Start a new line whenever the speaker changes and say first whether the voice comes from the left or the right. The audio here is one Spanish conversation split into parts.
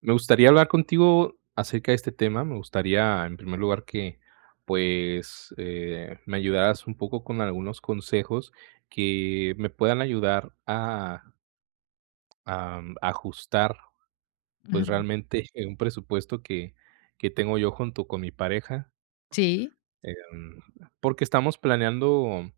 right: Me gustaría hablar contigo acerca de este tema. Me gustaría, en primer lugar, que pues me ayudaras un poco con algunos consejos que me puedan ayudar a ajustar pues
left: Ujú.
right: realmente un presupuesto que tengo yo junto con mi pareja.
left: Sí.
right: Em, Porque estamos planeando,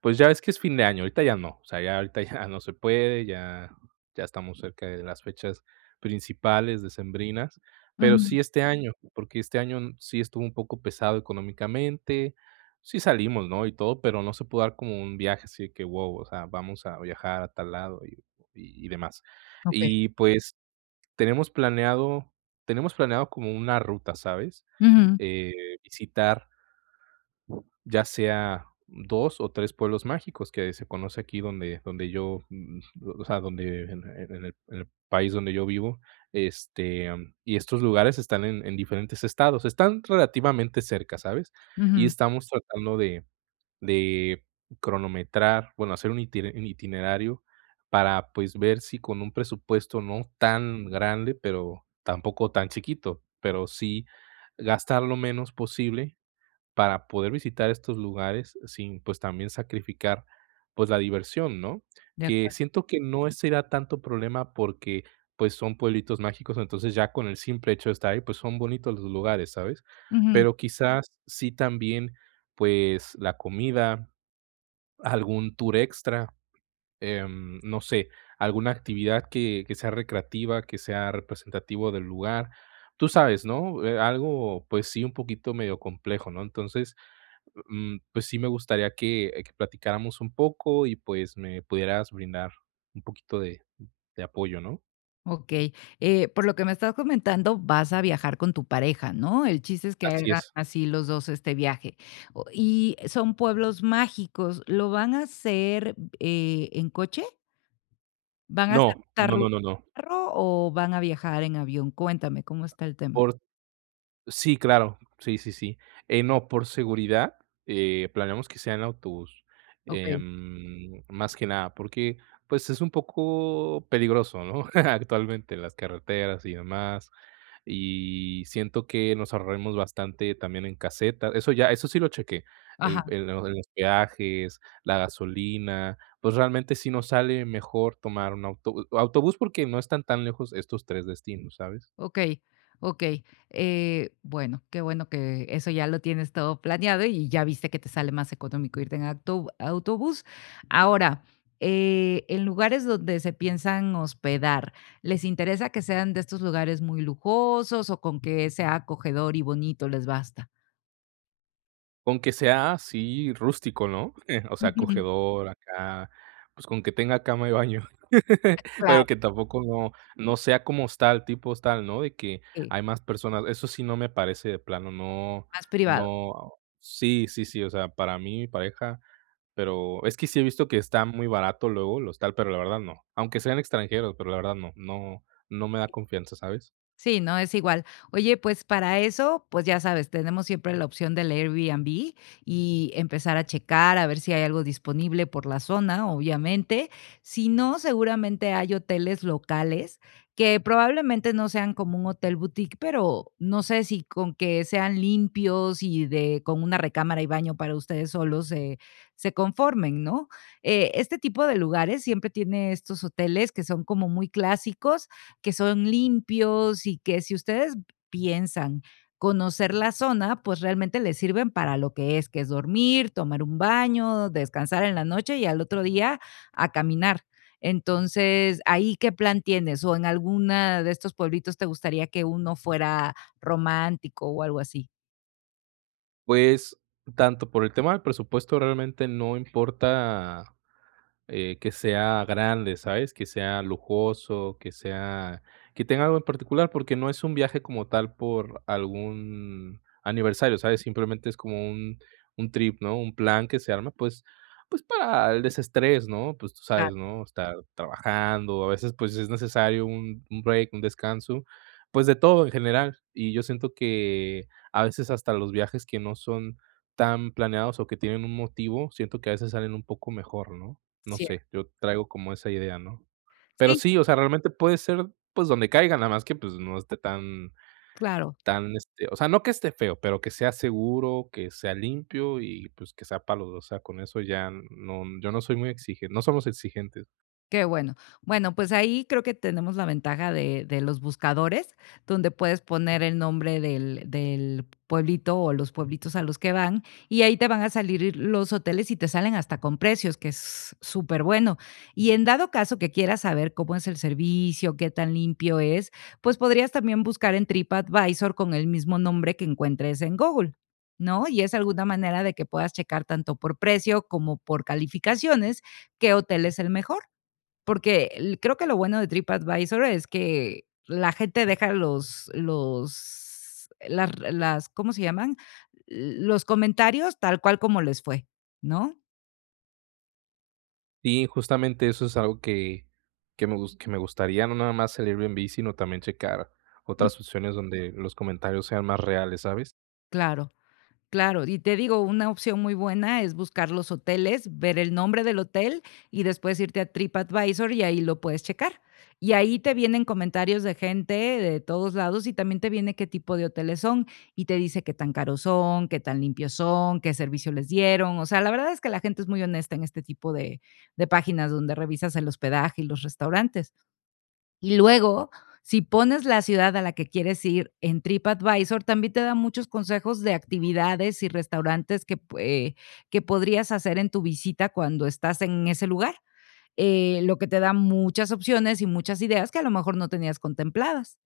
right: pues, ya ves que es fin de año, ahorita ya no, o sea, ya ahorita ya no se puede, ya estamos cerca de las fechas principales decembrinas, pero
left: Ujú.
right: sí este año, porque este año sí estuvo un poco pesado económicamente, sí salimos, ¿no?, y todo, pero no se pudo dar como un viaje así de que, wow, o sea, vamos a viajar a tal lado y demás.
left: Okey.
right: Y, pues, tenemos planeado tenemos planeado como una ruta, ¿sabes?,
left: Ujú,
right: eh, visitar ya sea 2 o 3 pueblos mágicos que se conoce aquí donde o sea, donde en el país donde yo vivo, y estos lugares están en diferentes estados, están relativamente cerca, ¿sabes? Y
left: ujú.
right: estamos tratando de cronometrar, bueno, hacer un itine un itinerario para, pues, ver si con un presupuesto no tan grande, pero tampoco tan chiquito, pero sí gastar lo menos posible para poder visitar estos lugares sin, pues, también sacrificar, pues, la diversión, ¿no?
left: De
right: Que
left: acuerdo.
right: siento que no será tanto problema porque, pues, son pueblitos mágicos, entonces ya con el simple hecho de estar ahí, pues, son bonitos los lugares, ¿sabes?
left: Ujú.
right: Pero quizás sí también, pues, la comida, algún tour extra, no sé, alguna actividad que sea recreativa, que sea representativo del lugar. Tú sabes, ¿no? Algo, pues sí, un poquito medio complejo, ¿no? Entonces, pues sí me gustaría que platicáramos un poco y pues me pudieras brindar un poquito de apoyo, ¿no?
left: Okey. Por lo que me estás comentando, vas a viajar con tu pareja, ¿no? El chiste es que
right: Así
left: hagan
right: es.
left: así los 2 este viaje. O y son pueblos mágicos, ¿lo van a hacer, en coche? ¿Van a hacer
right: No,
left: esta
right: no, no,
left: ruta
right: no, no.
left: en carro o van a viajar en avión? Cuéntame, ¿cómo está el tema?
right: Por Sí, claro. Sí, sí, sí. No, por seguridad, planeamos que sea en autobús,
left: Okey.
right: más que nada, porque, pues, es un poco peligroso, ¿no? Actualmente en las carreteras y demás, y siento que nos ahorraremos bastante también en casetas. Eso sí lo chequé,
left: Ajá.
right: el lo los peajes, la gasolina, pues, realmente sí nos sale mejor tomar un autobús porque no están tan lejos estos 3 destinos, ¿sabes?
left: Okey, okey. Bueno, qué bueno que eso ya lo tienes todo planeado y ya viste que te sale más económico irte en acto autobús. Ahora, en lugares donde se piensan hospedar, ¿les interesa que sean de estos lugares muy lujosos o con que sea acogedor y bonito les basta?
right: Con que sea así rústico, ¿no? O sea,
left: Ujú,
right: acogedor acá, pues, con que tenga cama y baño, pero
left: claro,
right: que tampoco no sea como tal tipo tal, ¿no? De que
left: sí,
right: hay más personas, eso sí no me parece de plano, no
left: más privado.
right: no sí, sí, sí, o sea, para mí, mi pareja, pero es que sí he visto que está muy barato luego el hostal, pero la verdad no, aunque sean extranjeros, pero la verdad no, me da confianza, ¿sabes?
left: Sí, no es igual. Oye, pues para eso, pues ya sabes, tenemos siempre la opción del Airbnb y empezar a checar a ver si hay algo disponible por la zona, obviamente. Si no, seguramente hay hoteles locales que probablemente no sean como un hotel boutique, pero no sé si con que sean limpios y de con una recámara y baño para ustedes solos se conformen, ¿no? Este tipo de lugares siempre tiene estos hoteles que son como muy clásicos que son limpios y que si ustedes piensan conocer la zona, pues realmente les sirven para lo que es dormir, tomar un baño, descansar en la noche y al otro día a caminar. Entonces, ¿ahí qué plan tienes? ¿O en alguna de estos pueblitos te gustaría que uno fuera romántico o algo así?
right: Pues, tanto por el tema del presupuesto realmente no importa que sea grande, ¿sabes? Que sea lujoso, que sea, que tenga algo en particular, porque no es un viaje como tal por algún aniversario, ¿sabes? Simplemente es como un trip, ¿no? Un plan que se arma, pues, pues para el desestrés, ¿no? Pues tú
left: Claro,
right: sabes, ¿no? Estar trabajando, a veces pues es necesario un break, un descanso, pues de todo en general. Y yo siento que a veces hasta los viajes que no son tan planeados o que tienen un motivo, siento que a veces salen un poco mejor, ¿no? No sé,
left: cierto.
right: yo traigo como esa idea, ¿no? Pero
left: Sí,
right: sí, o sea, realmente puede ser, pues, donde caiga, nada más que, pues, no esté tan
left: claro.
right: tan, este, o sea, no que esté feo, pero que sea seguro, que sea limpio y, pues, que sea para los 2, o sea, con eso ya yo no soy muy exigente, no somos exigentes.
left: Qué bueno. Bueno, pues ahí creo que tenemos la ventaja de los buscadores, donde puedes poner el nombre del pueblito o los pueblitos a los que van, y ahí te van a salir los hoteles y te salen hasta con precios, que es súper bueno. Y en dado caso que quieras saber cómo es el servicio, qué tan limpio es, pues podrías también buscar en TripAdvisor con el mismo nombre que encuentres en Google, ¿no? Y es alguna manera de que puedas checar tanto por precio como por calificaciones qué hotel es el mejor. Porque creo que lo bueno de TripAdvisor es que la gente deja los las, ¿cómo se llaman? Los comentarios tal cual como les fue, ¿no?
right: Y justamente eso es algo que me gus que me gustaría, no nada más el Airbnb, sino también checar otras opciones donde los comentarios sean más reales, ¿sabes?
left: Claro. Claro, y te digo, una opción muy buena es buscar los hoteles, ver el nombre del hotel y después irte a TripAdvisor y ahí lo puedes checar. Y ahí te vienen comentarios de gente de todos lados y también te viene qué tipo de hoteles son y te dice qué tan caros son, qué tan limpios son, qué servicio les dieron. O sea, la verdad es que la gente es muy honesta en este tipo de páginas donde revisas el hospedaje y los restaurantes. Y luego, si pones la ciudad a la que quieres ir en TripAdvisor, también te da muchos consejos de actividades y restaurantes que, pue que podrías hacer en tu visita cuando estás en ese lugar, lo que te da muchas opciones y muchas ideas que a lo mejor no tenías contempladas.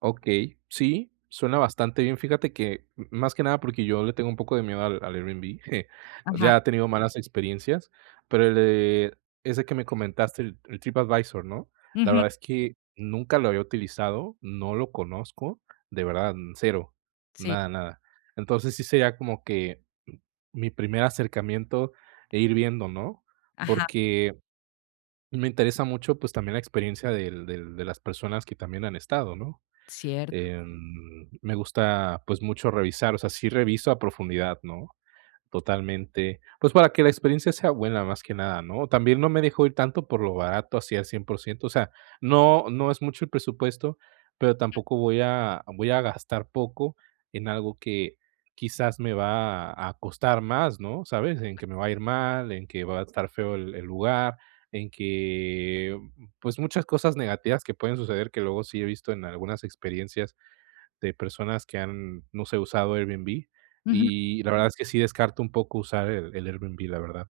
right: Ok, sí, suena bastante bien. Fíjate que, más que nada porque yo le tengo un poco de miedo al Airbnb.
left: Ajá.
right: Ya he tenido malas experiencias, pero ese que me comentaste, el TripAdvisor, ¿no? La
left: Ujú.
right: verdad es que nunca lo había utilizado, no lo conozco, de verdad, cero,
left: Sí,
right: nada, nada. Entonces sí sería como que mi primer acercamiento e ir viendo, ¿no?
left: ajá,
right: Porque me interesa mucho, pues también la experiencia de las personas que también han estado, ¿no?
left: cierto.
right: Me gusta, pues, mucho revisar, o sea, sí reviso a profundidad, ¿no? Totalmente, pues, para que la experiencia sea buena, más que nada, ¿no? También no me dejo ir tanto por lo barato, así al cien por ciento, o sea, no no es mucho el presupuesto, pero tampoco voy a gastar poco en algo que quizás me va a costar más, ¿no? ¿Sabes? En que me va a ir mal, en que va a estar feo el lugar, en que, pues, muchas cosas negativas que pueden suceder, que luego sí he visto en algunas experiencias, de personas que han, no sé, usado Airbnb, y la verdad es que sí descarto un poco usar el Airbnb, la verdad.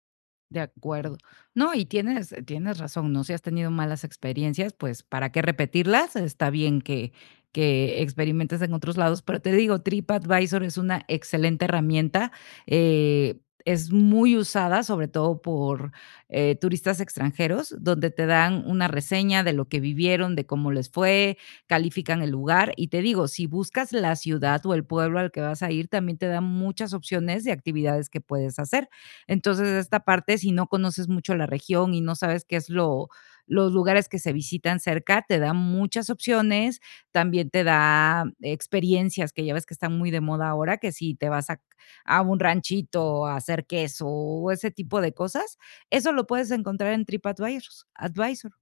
left: De acuerdo. No, y tienes tienes razón, ¿no? Si has tenido malas experiencias, pues, ¿para qué repetirlas? Está bien que experimentes en otros lados, pero te digo, TripAdvisor es una excelente herramienta, es muy usada, sobre todo por, turistas extranjeros, donde te dan una reseña de lo que vivieron, de cómo les fue, califican el lugar. Y te digo, si buscas la ciudad o el pueblo al que vas a ir, también te dan muchas opciones de actividades que puedes hacer. Entonces, esta parte, si no conoces mucho la región y no sabes qué es lo los lugares que se visitan cerca, te da muchas opciones, también te da experiencias que ya ves que están muy de moda ahora, que si te vas a un ranchito a hacer queso o ese tipo de cosas, eso lo puedes encontrar en Tripadvisor. Advisor.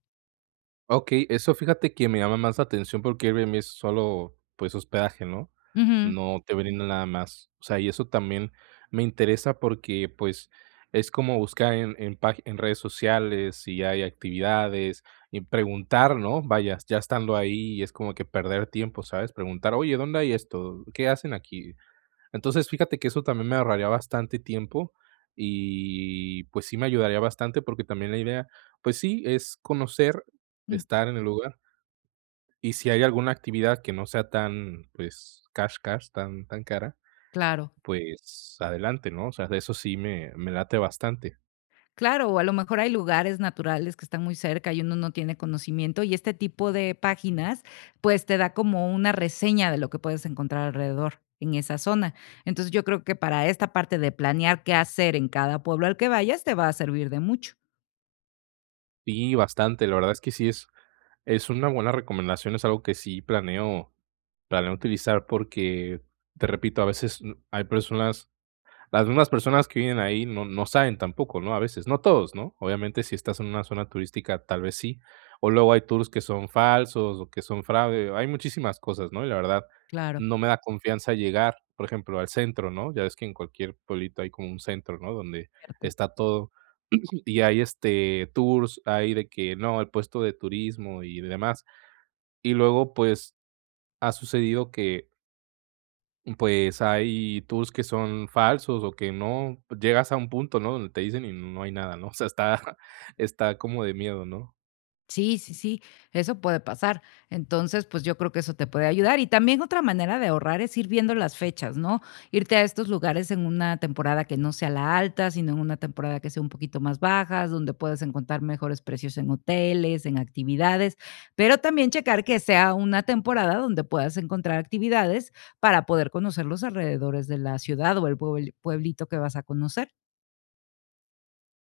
right: Okey, eso fíjate que me llama más la atención porque Airbnb es solo, pues, hospedaje, ¿no?
left: Ujú,
right: No te brinda nada más. O sea, y eso también me interesa porque, pues, es como buscar en redes sociales si hay actividades y preguntar, ¿no? Vaya, ya estando ahí, es como que perder tiempo, ¿sabes? Preguntar: "Oye, ¿dónde hay esto? ¿Qué hacen aquí?". Entonces, fíjate que eso también me ahorraría bastante tiempo y, pues, sí me ayudaría bastante, porque también la idea, pues sí, es conocer,
left: mm,
right: estar en el lugar, y si hay alguna actividad que no sea tan, pues, cash, cash, tan cara,
left: claro.
right: pues adelante, ¿no? O sea, de eso sí me late bastante.
left: Claro, o a lo mejor hay lugares naturales que están muy cerca y uno no tiene conocimiento y este tipo de páginas, pues te da como una reseña de lo que puedes encontrar alrededor en esa zona. Entonces yo creo que para esta parte de planear qué hacer en cada pueblo al que vayas te va a servir de mucho.
right: Sí, bastante, la verdad es que sí es una buena recomendación, es algo que sí planeo utilizar porque, te repito, a veces, hay personas. Las mismas personas que viven ahí no saben tampoco, ¿no? A veces, no todos, ¿no? Obviamente, si estás en una zona turística, tal vez sí, o luego hay tours que son falsos o que son fraude, hay muchísimas cosas, ¿no? Y la verdad,
left: Claro,
right: no me da confianza llegar, por ejemplo, al centro, ¿no? Ya ves que en cualquier pueblito hay como un centro, ¿no? Donde
left: cierto.
right: está todo, y hay, este, tours, hay de que no, el puesto de turismo y demás. Y luego, pues, ha sucedido que pues hay tours que son falsos o que no pues, llegas a un punto, ¿no? Donde te dicen y no hay nada, ¿no? O sea, está está como de miedo, ¿no?
left: Sí, sí, sí, eso puede pasar. Entonces, pues yo creo que eso te puede ayudar. Y también otra manera de ahorrar es ir viendo las fechas, ¿no? Irte a estos lugares en una temporada que no sea la alta, sino en una temporada que sea un poquito más baja, donde puedas encontrar mejores precios en hoteles, en actividades, pero también checar que sea una temporada donde puedas encontrar actividades para poder conocer los alrededores de la ciudad o el pueblito que vas a conocer.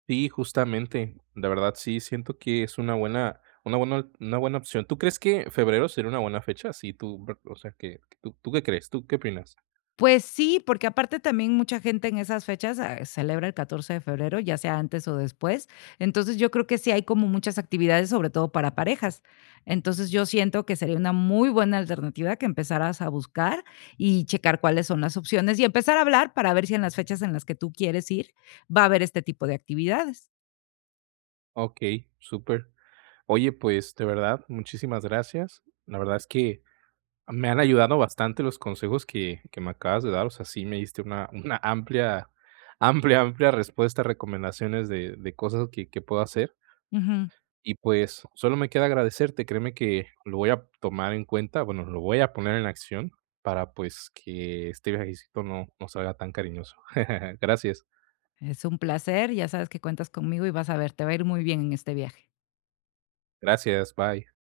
right: Sí, justamente, la verdad sí siento que es una buena opción. ¿Tú crees que febrero sería una buena fecha? Sí, tú, o sea, que ¿tú qué crees? ¿Tú qué opinas?
left: Pues sí, porque aparte también mucha gente en esas fechas, ah, celebra el 14 de febrero, ya sea antes o después. Entonces, yo creo que sí hay como muchas actividades, sobre todo para parejas. Entonces, yo siento que sería una muy buena alternativa que empezaras a buscar y checar cuáles son las opciones y empezar a hablar para ver si en las fechas en las que tú quieres ir va a haber este tipo de actividades.
right: Okey, súper. Oye, pues, de verdad, muchísimas gracias. La verdad es que me han ayudado bastante los consejos que me acabas de dar, o sea, sí me diste una amplia amplia respuesta, recomendaciones de cosas que puedo hacer.
left: Ujú.
right: Y, pues, solo me queda agradecerte, créeme que lo voy a tomar en cuenta, bueno, lo voy a poner en acción para, pues, que este viajecito no salga tan cariñoso. Gracias,
left: Es un placer, ya sabes que cuentas conmigo y vas a ver, te va a ir muy bien en este viaje.
right: gracias, bye.